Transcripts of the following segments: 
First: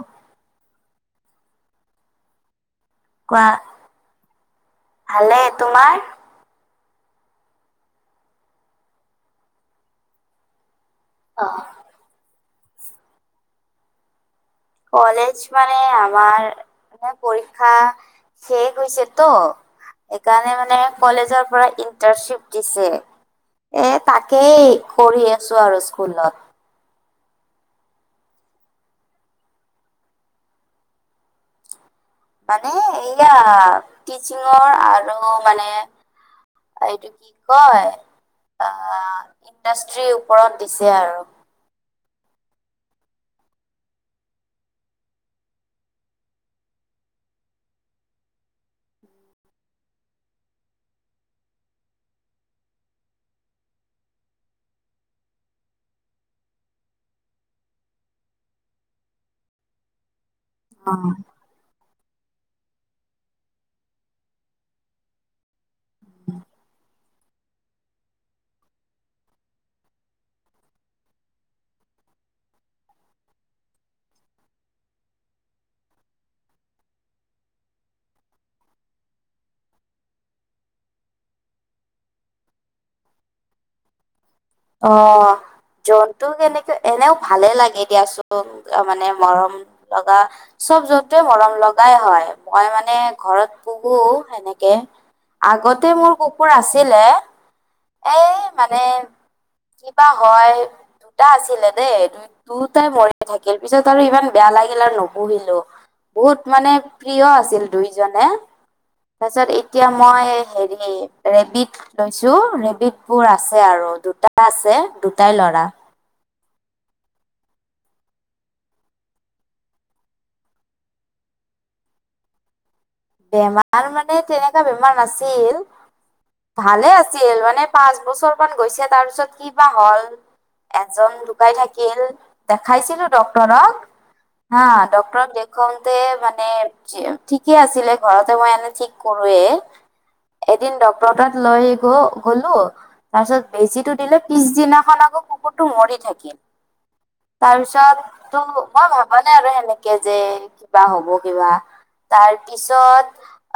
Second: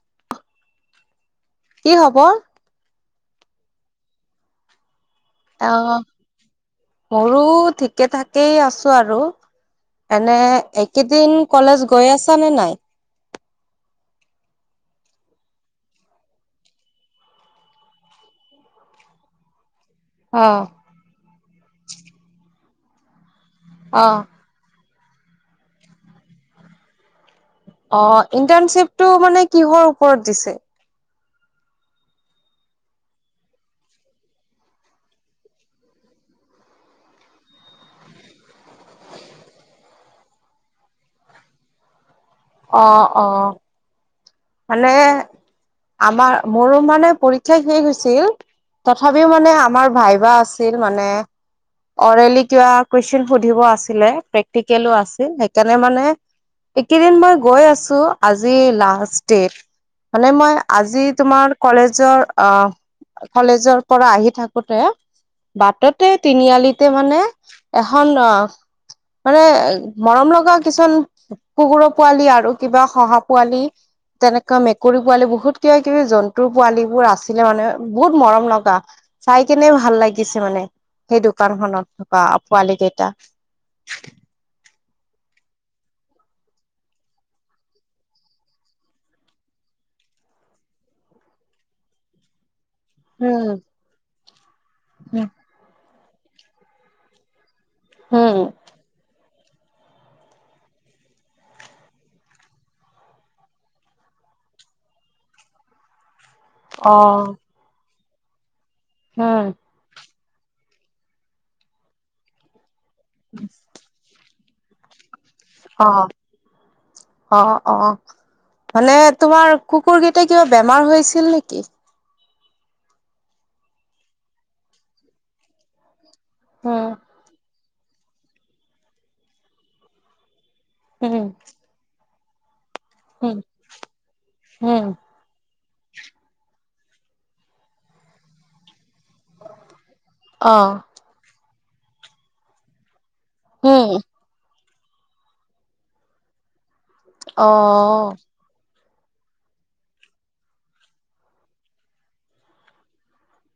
অ'। কি খবৰ। কোৱা ভালে তোমাৰ? অ', মোৰো ঠিকে ঠাকেই আছো আৰু এনে এই কেইদিন কলেজ গৈ আছা নে নাই। কলেজ মানে আমাৰ মানে পৰীক্ষা শেষ হৈছেতো সেইকাৰণে অ', মানে কলেজৰ পৰা ইণ্টাৰ্নশ্বিপ দিছে এ অ'। তাকেই কৰি আছো আৰু স্কুলত। অ' ইণ্টাৰ্ণশ্বিপটো মানে কিহৰ ওপৰত দিছে। মানে এইয়া ট্ৰিচিংৰ আৰু মানে এইটো কি কয় আহ ইণ্ডাষ্ট্ৰীৰ ওপৰত দিছে আৰু। অ', - অ'। মানে আমাৰ মোৰো মানে পৰীক্ষা শেষ হৈছিল। তথাপিও মানে আমাৰ ভাইভা আছিল মানে। অৰেলি কিবা কুৱেশ্যন সুধিব আছিলে, প্ৰেক্টিকেলো আছিল সেইকাৰণে মানে এই কেইদিন মই গৈ আছো আজি লাষ্ট। ডে, মানে মই আজি তোমাৰ কলেজৰ অ', কলেজৰ পৰা আহি থাকোতে বাটতে তিনিআলিতে মানে এখন মানে মৰম লগা কিছুমান কুকুৰ পোৱালি আৰু, কিবা শহা পোৱালি তেনেকুৱা মেকুৰী পোৱালী বহুত কিবা কিবি জন্তুৰ পোৱালিবোৰ আছিলে মানে বহুত মৰম লগা। চাই কেনে ভাল লাগিছে মানে, সেই দোকানখনত বাহ পোৱালি কেইটা। অহ। জন্তুক এনেকে এনেও ভালে লাগে দিয়াচোন, মানে মৰম লগা চব জন্তুৱে মৰম লগাই হয়। মই মানে ঘৰত উম পুহো সেনেকে, আগতে মোৰ কুকুৰ আছিলে, এই উম মানে কিবা হয় দুটা আছিলে দেই। দুয়োটাই মৰি থাকিল, পিছত আৰু ইমান বেয়া লাগিল আৰু নুপুহিলো। বহুত মানে অ প্ৰিয় আছিল দুইজনে, তাৰছত উম এতিয়া মানে মই হেৰি ৰেবিত লৈছো। ৰেবিতবোৰ আছে আৰু দুটা আছে দুটাই ল'ৰা। অ অ', অ'। মানে তোমাৰ কুকুৰকেইটা কিবা বেমাৰ হৈছিল নিকি? বেমাৰ মানে তেনেকুৱা বেমাৰ নাছিল, ভালে উম আছিল মানে পাঁচ বছৰমানান গৈছে তাৰ পিছত কি বা হ'ল এজন উম ঢুকাই থাকিল। দেখাইছিলো উম ডক্টৰক। হা, উম ডক্টৰক দে খংটে মানে ঠিক ঠিকে আছিলে ঘৰতে মই এনে ঠিক কৰোৱে, এদিন অ', ডক্তৰ তাত লৈ গ- গলো তাৰ পিছত হুম, বেজীটো দিলে, পিছদিনাখন আকৌ কুকুৰটো মৰি থাকিল। অ', তাৰপিছতটো মই ভাবা নাই আৰু সেনেকে যে কিবা হ'ব কিবা, তাৰ পিছত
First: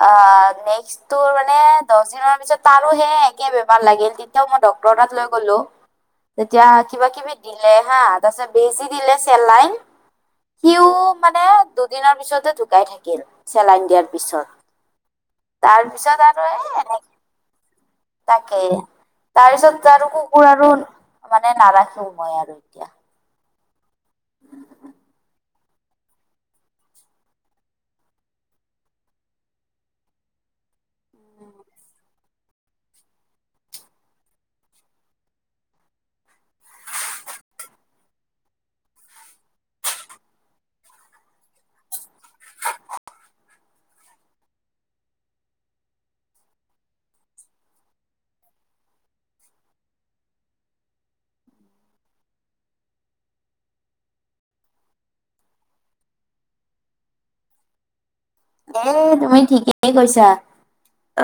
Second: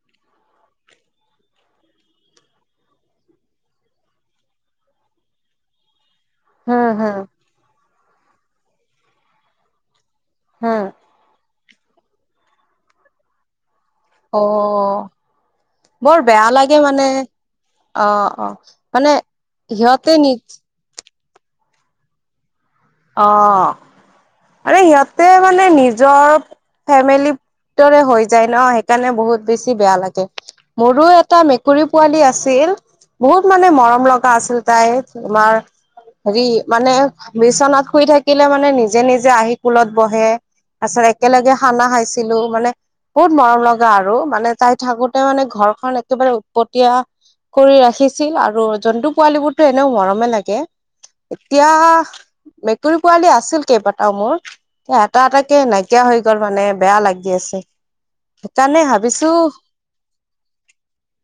অ', নেষ্কটোৰ মানে দহদিনৰ পিছত তাৰো হে একে বেমাৰ লাগিল, তেতিয়াও মই ডক তৰ তাত লৈ গ'লো। এতিয়া হুম, হুম, কিবা-কিবি দিলে হা তাৰপিছত বেজী দিলে চেলাইন। হুম, সিও মানে দুদিনৰ পিছতে ঢুকাই থাকিল, চেলাইন দিয়াৰ পি পিছত, অ', বৰ তাৰপিছত বেয়া আৰু লাগে এ মানে এনেকে অ', অ', তাকেই, মানে তাৰপিছত আৰু সিহঁতে নিজ কুকুৰ আৰু মানে নাৰাখও মই আৰু এতিয়া। অ', হিঁহতে মানে নিজৰ ফেমিলিৰ দৰে হৈ যায় ন সেইকাৰণে বহুত বেছি বেয়া লাগে। মোৰো এটা মেকুৰী পোৱালী আছি ছিল বহুত মানে মৰম লগা আছিল তাই, তোমাৰ হেৰি মানে বিচনাত শুই থাকিলে মানে নিজে নিজে আহি কুলত বহে, তাৰ পিছত একেলগে খানা খাইছ ছিলো মানে বহুত মৰম লগ গা আৰু মানে তাই থাকোতে মানে ঘৰখন একেবাৰে উৎপতিয়া কৰি ৰাখিছিল আৰু জন্তু পুৱালিবোৰটো এনেও মৰমে লাগে। এতিয়া মেকুৰী পোৱালী আছিল কেইবাটাও মোৰ, এটা এটাকে নাইকিয়া হৈ গল মানে বেয়া লাগি আছে। সেইকাৰণে এ- ভাবিছো তুমি ঠিকেই কৈছা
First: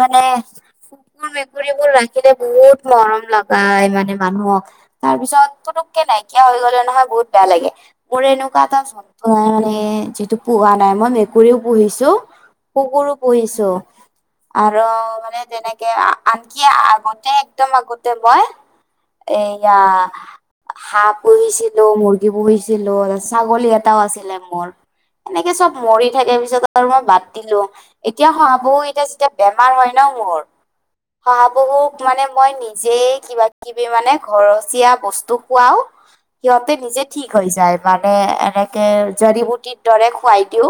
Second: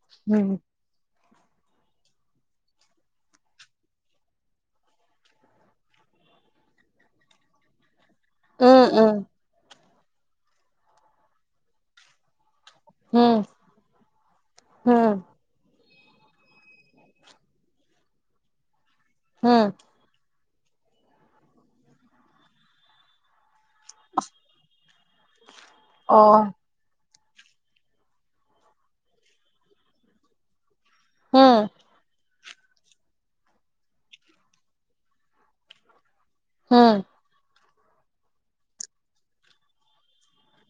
মানে উম কুকুৰ- মেকুৰীৰ কুকুৰ ৰাখিলে বহুত মৰম লগাই মানে মানুহক, তাৰ পিছত পুতুককে নাইকিয়া হৈ গ'লে নহয় বহত বেয়া লাগে। মোৰ এনেকুৱা এটা উম উম জন্তু নাই মানে যিটো পোহা নাই। মই মেকুৰীও পুহিছো। কুকুৰো হম পুহিছো আৰু হম মানে তেনেকে আনকি আগতে একদম আগতে মই হম এইয়া হাঁহ পুহিছিলো। মুৰ্গী পুহিছিলো। তাছত ছাগলী এটাও আছিলে মোৰ। এনেকে চব মৰি অ থাকে পিছত মই বাদ দিলো এতিয়া শহাপহুকেইটা যেতিয়া বেমাৰ হয় ন মোৰ হম শহাপহু মানে মই নিজে কিবা-কিবি মানে ঘৰচীয়া বস্তু খুৱাও। সিহঁতে হম নিজে ঠিক হৈ যায় মানে এনেকে জৰি বুটিৰ দৰে খুৱাই দিও।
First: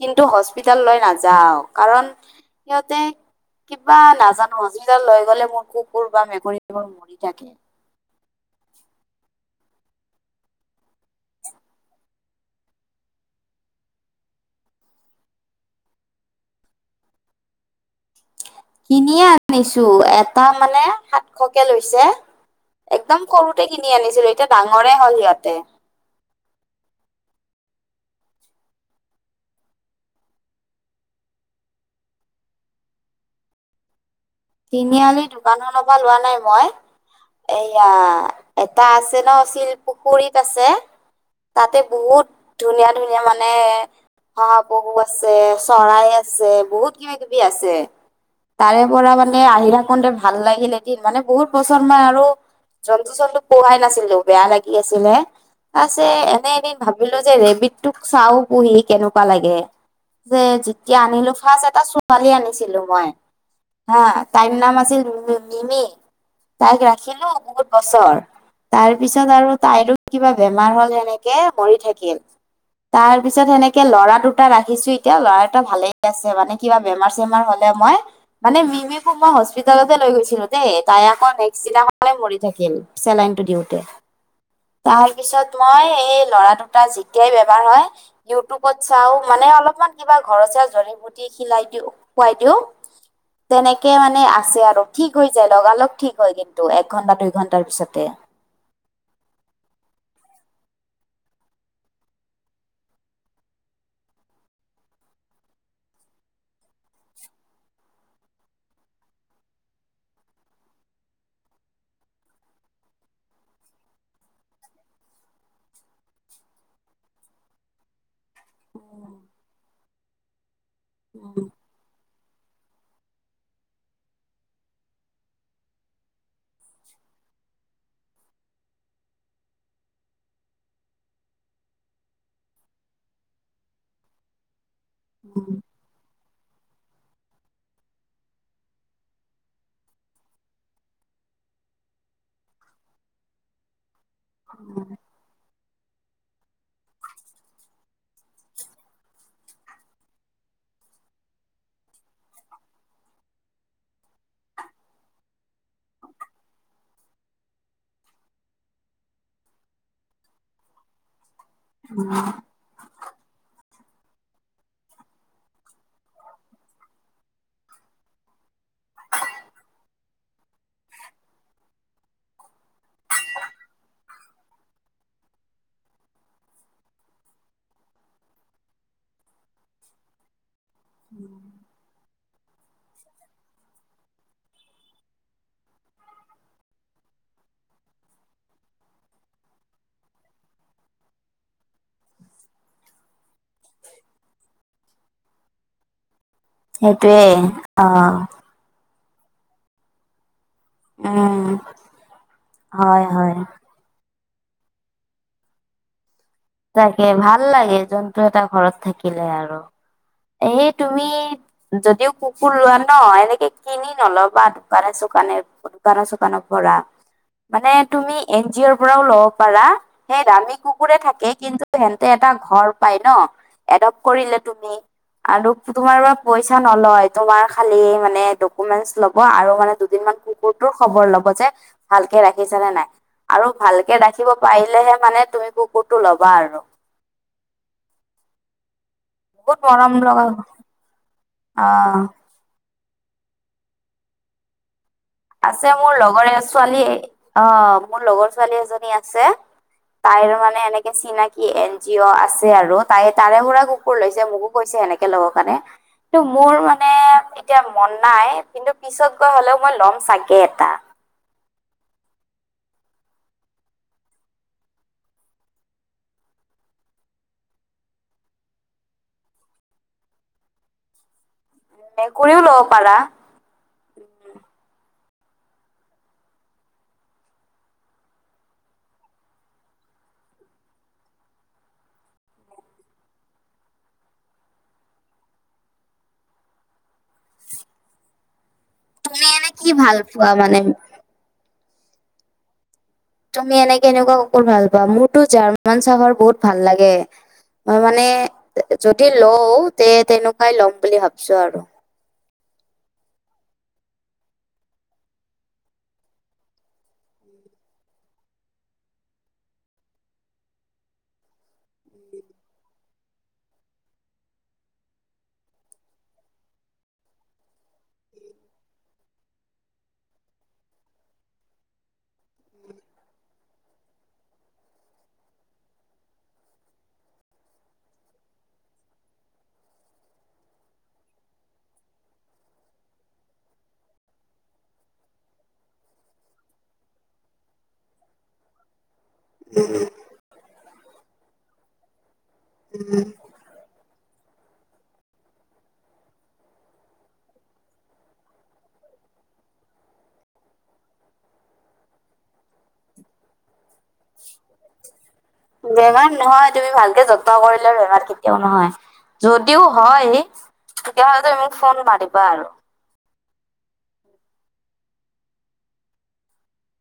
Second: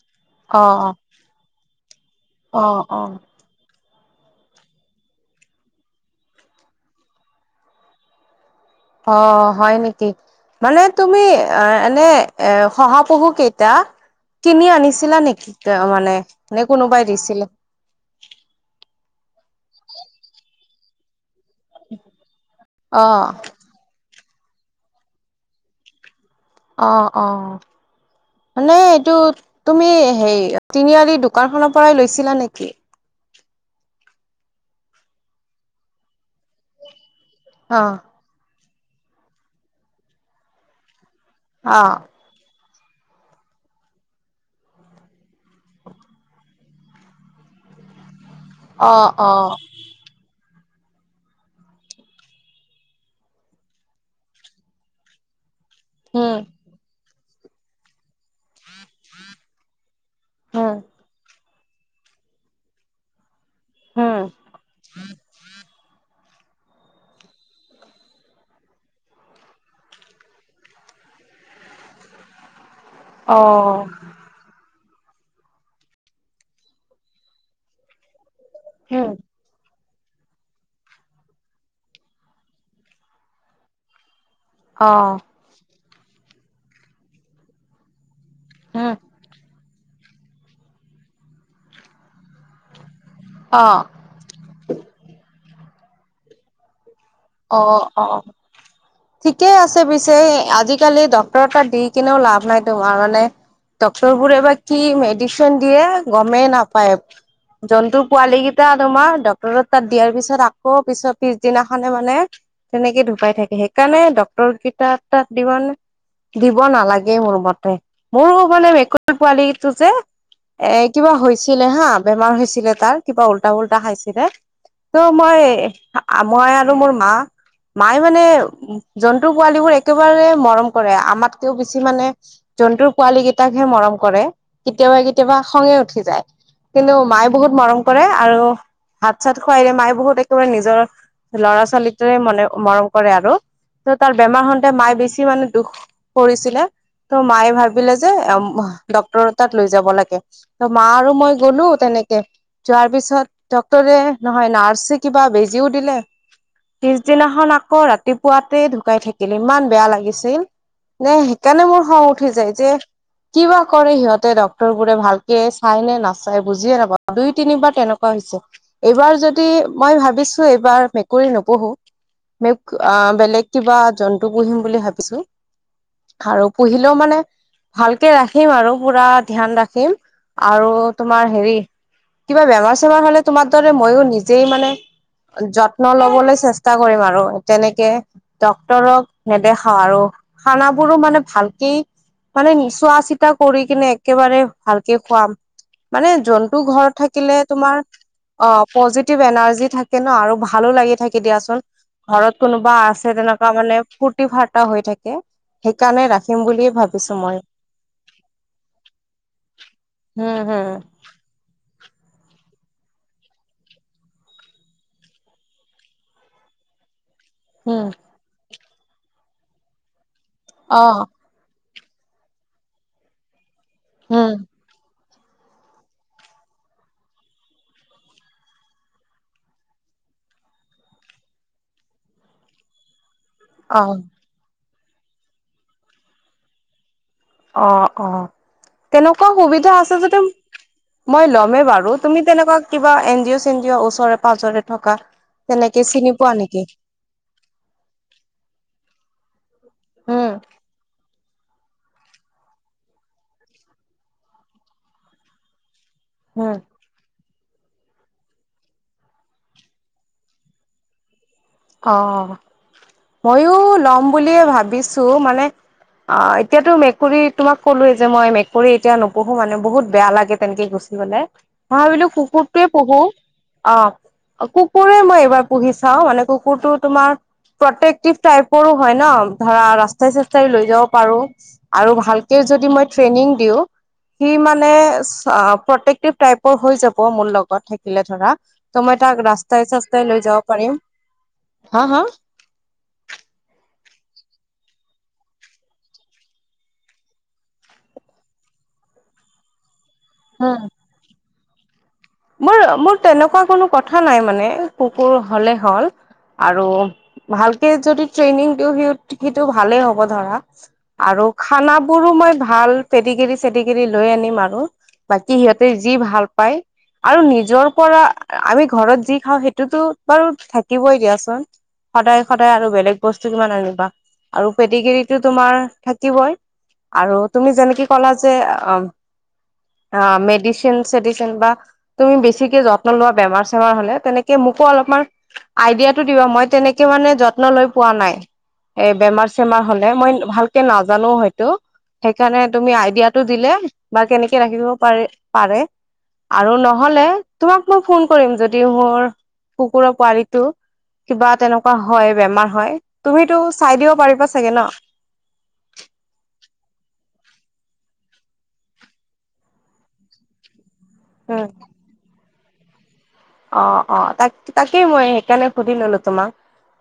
কিন্তু অ হস্পিতাল লৈ নাযাওঁ কাৰণ অ সিহঁতে অ কিবা নাজানো হস্পিটাল লৈ গ'লে মোৰ কুকুৰ বা মেকুৰীবোৰ মৰি থাকে। [inaudible] অ' হয় নেকি? মানে তুমি আহ এনে এ শহাপহু কেইটা কিনি আনিছিলা নেকি মানে নে কোনোবাই দিছিলে। কিনিয়ে আনিছো এটা মানে সাতশকে লৈছে, অ একদম সৰুতে কিনি আনিছিলো। এতিয়া ডাঙৰে হ'ল সিহঁতে অ', -অ'। মানে এইটো তুমি হেই তিনিআলি দোকানখনৰ পৰাই লৈছিলা নেকি? তিনিআলি দোকানখনৰ পৰা লোৱা নাই মই অ এয়া এটা আছে ন শিলপুখুৰীত আছে, তাতে অ বহুত ধুনীয়া ধুনীয়া মানে শহাপহু আছে, চৰাই আছে, বহুত কিব- কিবি আছে। তাৰে অ', পৰা মানে অ', আহি থাকোতে ভাল লাগিল এদিন মানে বহুত পচন্দ মই আৰু জন্তু-চন্তু পোহাই নাছিলো, বেয়া লাগি আছিল হে। আছে উম, এনে এদিন ভাবিলো যে ৰেবিতটোক চাও। পুহি কেনেকুৱা লাগে যে, উম, যেতিয়া আনিলো ফাৰ্ষ্ট এটা ছোৱালী আনিছিলো মই হা, উম, তাইৰ নাম আছিল মিমি। তাইক ৰাখিলো বহুত বছৰ। তাৰ পিছত আৰু তাইতো কিবা বেমাৰ হ'ল সেনেকে মৰি থাকিল। তাৰ পিছত সেনেকে অ', লৰা দুটা ৰাখিছো। এতিয়া ল'ৰা এটা ভালে আছে মানে কিবা বেমাৰ- চেমাৰ হ'লে মই মানে মিমিক উম, মই হস্পিটেল লতে লৈ গৈছিলো দেই, তাই আকৌ নেক্সট দিনাখনেই মৰি থাকিল চেলাইনটো দিওঁতে তাৰ অ', পিছত মই এই ল'ৰা দুটা যেতিয়াই বেমাৰ হয়। ইউটিউবত উম, চাও মানে অলপমান কিবা ঘৰচীয়া জৰি বুটি খিলাই দিও, খুৱাই দিও। অ', তেনেকে মানে আছে আৰু ঠিক হৈ যায়, লগালগ ঠিক হয় কিন্তু ঘন্টা দুই ঘন্টাৰ অ', পিছতে - অ' ঠিকেই আছে পিছে আজিকালি ডক্তৰ তাত দি কিনেও লাভ নাই তোমাৰ মানে ডক্টৰ বোৰে এ বা কি মেডিচিন দিয়ে গমেই নাপায়। জন্তু পোৱালি কেইটা তোমাৰ ডক্টৰৰত তাত দিয়াৰ পিছত আকৌ পিছত পিছদিনাখন মানে তেনেকে ধুকাই থাকে, সেইকাৰণে ডক্তৰ কেইটা তাত দি মানে দিব নালাগে মোৰ মতে, মোৰো মানে মেকুৰী পোৱালীটো যে এ কিবা উম, হৈছিলে হা বেমাৰ হৈ ছিলে তাৰ কিবা উল্টা-পুল্টা খাইছিলে, তো মৈ আমৰ ইটো মোৰ মা। মায়ে মানে জন্তু পোৱালীবোৰ একেবাৰে মৰম কৰে, আমাতকেও বেছি মানে জন্তুৰ পোৱালী কেইটাকহে মৰম কৰে, কেতিয়াবা- কেতিয়াবা খঙে উঠি যায়। কিন্তু মায়ে বহুত মৰম কৰে আৰু হাত চাত খুৱাই দিয়ে মায়ে বহুত একেবাৰে নিজৰ ল'ৰা-ছোৱালীৰ দৰে মানে মৰম কৰে আৰু তাৰ বেমাৰ হওঁতে মায়ে বেছি মানে দুখ কৰিছিলে। ত' মায়ে ভাবিলে যে ডক্তৰ তাত লৈ যাব লাগে, ত' মা আৰু মই গ'লো তেনে তেনেকে যোৱাৰ পিছত ডক্টৰে নহয় নাৰ্ছে কিবা বেজিও দিলে। পিছদিনাখন আকৌ ৰাতিপুৱাতে ঢুকাই থাকিল, ইমান বেয়া লাগিছিল। নে সেইকাৰণে মোৰ খং উঠি যায় যে কিবা কৰে সিহঁতে ডক্তৰ বোৰে ভালকে চাই নে নাচাই বুজিয়ে নাপাও। দুই, তিনিবাৰ তেনেকুৱা হৈছে। এইবাৰ যদি মই ভাবিছো এইবাৰ কৰি নপঢ়ো মোক আহ বেলেগ কিবা জন্তু পুহিম বুলি ভাবিছো। আৰু পুহিলেও মানে ভালকে ৰাখিম আৰু পুৰা ধ্যান ৰাখিম আৰু তোমাৰ হেৰি কিবা বেমাৰ-চেমাৰ হলে তোমাৰ দৰে মইও নিজেই মানে যত ন ল'বলৈ চেষ্টা কৰিম আৰু তেনেকে। ডক্তৰক নেদেখাও আৰু খানাবোৰো মানে ভালকেই মানে চোৱা-চিতা কৰি কেনে একেবাৰে ভালকে খুৱাম। মানে জন্তু ঘৰত সেইটোৱে থাকিলে তোমাৰ, অ অ' পজিটিভ এনাৰ্জী থাকে ন। আৰু ভাল ভালো লাগি থাকে উম দিয়াচোন ঘৰত কোনোবা হয় আছে হয় তেনেকুৱা মানে ফ ফাৰ্তা হৈ থাকে সেইকাৰণে ৰাখ তাকে ভাল লাগে। জন্তু এটা ঘৰত থাকিলে আৰু। হম এ হম তুমি যদিও কুকুৰ লোৱা ন এনেকে কিনি নলবা দোকানে- চোকানে দোকানৰ- চোকানৰ পৰা মানে হম তুমি এন জি অৰ পৰাও ল'ব পাৰা। সেই দামী অ কুকুৰে থাকে কিন্তু সেনতে এটা ঘৰ পাই ন এডাপ্ট উম কৰিলে তুমি আৰু তোমাৰ পৰা পইচা নলয়। তোমাৰ খালি মানে ডকুমেন্টচ লব আৰু মানে তোমাৰ কুকুৰটোৰ খবৰ ল'ব যে ভালকে ৰাখিছে নে নাই। আৰু অ ভালকে ৰাখিব পাৰিলেহে মানে তুমি কুকুৰটো ল'বা আৰু অ'হ- অহ। তেনেকুৱা বহুত সুবিধা মৰম আছে যদি লগা মই লমে অ বাৰু তুমি তেনেকুৱা কিবা এন জিও' চেন জিওঅ' ওচৰে -পাঁজৰে থকা আছে। তেনেকে মোৰ চিনি লগৰ পোৱা নেকি? ছোৱালী -অ মোৰ লগৰ ছোৱালী এজনী আছে। তাইৰ উম, মানে এনেকে চিনাকি কি এন জিঅ' আছে আৰু তাই তাৰে পৰা কুকুৰ লৈছে। মোকো কৈছে সেনেকে ল'বৰ কাৰণে টো মোৰ উম। মানে এতিয়া মন নাই। কিন্তু পিছত গৈ হলেও মই ল'ম। চাগে এটা। অ' ময়ো লম বুলিয়ে ভাবিছো, মানে অ এতিয়াতো মেকুৰী তোমাক কলোৱে যে মই মেকুৰী এতিয়া নোপোহো। মানে বহুত বেয়া লাগে তেনেকে গুছি গ'লে ভাবিলো মেকুৰীও ল'ব কুকুৰটোৱে পাৰা পুহো। অ কুকুৰে মই এইবাৰ পুহি চাও মানে কুক কুকুৰটো তোমাৰ প্ৰটেকটিভ টাইপৰো হয় ন ধৰা ৰাস্তাই-চাস্তাই লৈ যাব পাৰো আৰু ভালকে যদি মই ট্ৰেইনিঙ দিও, সি মানে প্ৰটেক্টিভ টাইপৰ হৈ যাব, মোৰ লগত থাকিলে ধৰা। ত'মই তাক তুমি এনে কি ভাল ৰাস্তাই-চাস্তাই লৈ পোৱা যাব মানে পাৰিম। হা-হা- তুমি এনে কেনেকুৱা কুকুৰ ভাল পোৱা? মোৰতো জাৰ্মান চাফাৰ বহুত ভাল লাগে। মই মানে যদি লও তে-তেনেকুৱাই উম লম বুলি ভাবছো আৰু। মোৰ- মোৰ তেনেকুৱা কোনো কথা নাই মানে কুকুৰ হলে হ'ল আৰু ভালকে যদি ট্ৰেইনিং দিওঁ সি সিটো ভালেই হ'ব ধৰা আৰু খানাবোৰো মই ভাল পেদি কেৰি -চেদি কেৰি লৈ আনিম, আৰু বাকী সিহঁতে যি ভাল পায় আৰু নিজৰ পৰা আমি ঘৰত যি খাওঁ সেইটোতো বাৰু থাকিবই দিয়াচোন। সদায়' সদায় আৰু বেলেগ বস্তু কিমান আনিবা আৰু পেদিকেৰিতো তোমাৰ থাকিবই। আৰু তুমি যেনেকে কলা যে মেডিচিন-চেডিচিন বা তুমি বেছিকে যত্ন লোৱা বেমাৰ-চেমাৰ হলে তেনেকে মোকো অলপমান আইডিয়াটো দিবা মই তেনেকে মানে যত্ন লৈ পোৱা নাই। এ বেমাৰ-চেমাৰ হলে মই ভালকে নাজানো হয়তো সেইকাৰণে তুমি আইডিয়াটো দিলে, বা কেনেকে ৰাখিব পাৰি পাৰে, আৰু নহলে তোমাক মই ফোন কৰিম যদি মোৰ কুকুৰৰ পোৱালিটো কিবা তেনেকুৱা হয়, বেমাৰ হয় তুমিতো চাই দিব পাৰিবা চাগে ন? বেমাৰ নহয়, তুমি ভালকে যত ত্ন কৰিলে বেমাৰ কেতিয়াও নহয়। যদিও হয় তেতিয়া হলে তুমি উম মোক ফোন মাৰিবা আৰু অ' অ' তাক তাকেই মই সেইকাৰণে সুধি ললো তোমাক,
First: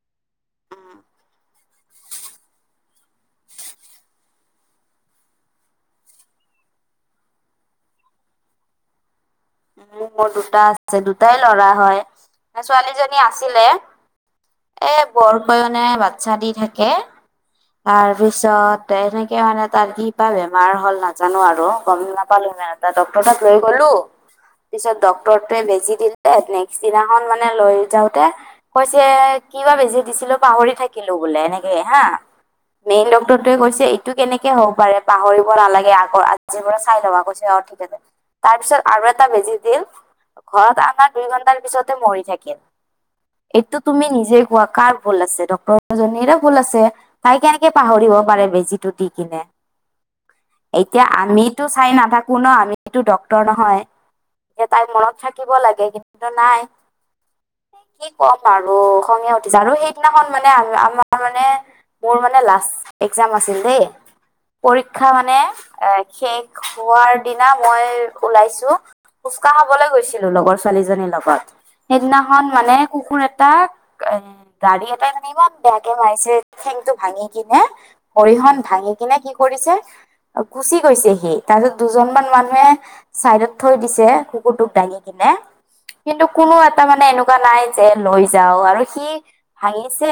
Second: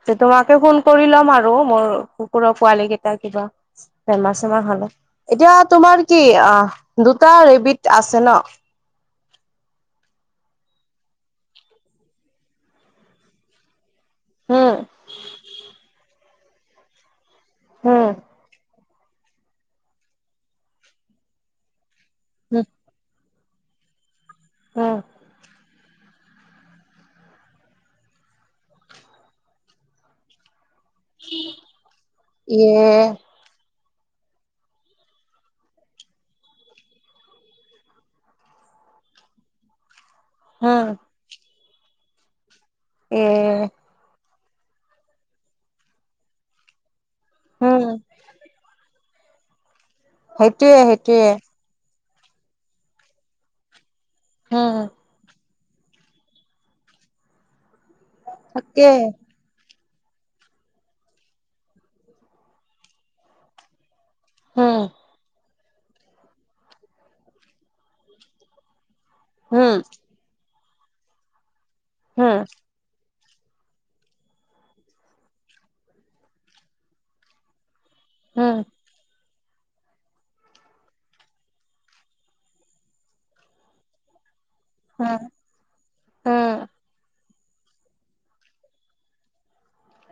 যে তোমাকে ফোন কৰি ল'ম আৰু। আৰু মোৰ কুকুৰৰ পোৱালি কেইটা কিবা বেমাৰ- চেমাৰ হ'লে এতিয়া তোমাৰ কি? অ' দুটা ৰেবিত আছে ন'। [inaudible] উ মোৰ দুটা আছে দুটাই ল'ৰা হয়, ছোৱালীজনী আছিলে। উম এ বৰ কৈ বাচ্ছা দি থাকে উম তাৰ পিছত সেনেকে মানে তাৰ কি পা বেমাৰ হ'ল নাজানো আৰু গম নাপালো উম নে তাতে ডক্টৰে লৈ গলো পিছত উম ডক্টৰ তোই বেজী দিলে নেক্সট দিনাখন মানে লৈ যাওতে কৈছে কিবা বেজি দিছিলো পাহৰি থাকিলো। কিলো বোলে এনেকে হা ইয়ে মেইন ডক্তৰটোৱে কৈছে এইটো কেনেকে হ'ব পাৰে, পাহৰিব নালাগে, আগৰ আজিৰ পৰা চাই ল'বা কৈছে অ' ঠিক আছে। তাৰপিছত আৰু এটা বেজি দিলে। ঘৰত উম আমাৰ দুই ঘন্টাৰ পিছতে মৰি থাকিল এ এইটো তুমি নিজে ক কাৰ ভুল আছে, ডক্তৰ জনীৰে ভুল আছে তাই কেনেকে উম পাহৰিব পাৰে বেজিটো দি কি সেইটোৱে এতিয়া সেইটোৱে আমিতো চাই নাথাকো। কোনো আমিতো ড্ক্তৰ নহয়, এতিয়া উম তাই মনত থাকি থাকিব লাগে কিন্তু নাই কি ক'ম আৰু তাকে খঙে উঠিছে আৰু সেই সিনাখন মানে আমাৰ মানে, মোৰ মানে লাষ্ট একজাম আছিল দেই। উম পৰীক্ষা মানে এ শেষ হোৱাৰ দিনা মই ওলাইছো। উুচকা উম খাবলৈ গৈছিলো, লগৰ ছোৱালীজনীৰ লগত সেইদিনাখন উম মানে কুকুৰ এ তাক এ গাড়ী এটাই মানে ইমান বেয়াকে মাৰিছে ঠেংটো ভাঙি কিনে ভৰিখন উম ভাঙি কিনে কি কৰিছে গুচি গৈছে সি, তাৰপিছত দুজনমান মানুহে চাইডত থৈ দিছে। কুকুৰটো দাঙি উম কিনে কিন্তু উম কোনো এটা মানে এনেকুৱা এনেকুৱা নাই যে লৈ যাও আৰু সি ভাঙিছে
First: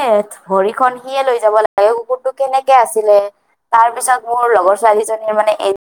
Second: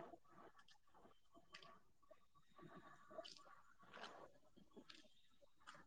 ভৰি খ সিয়ে লৈ যাব লাগে কুকুৰটো কেনেকে আছিলে, তাৰ পিছত মোৰ লগৰ ছোৱালীজনীৰ মানে এ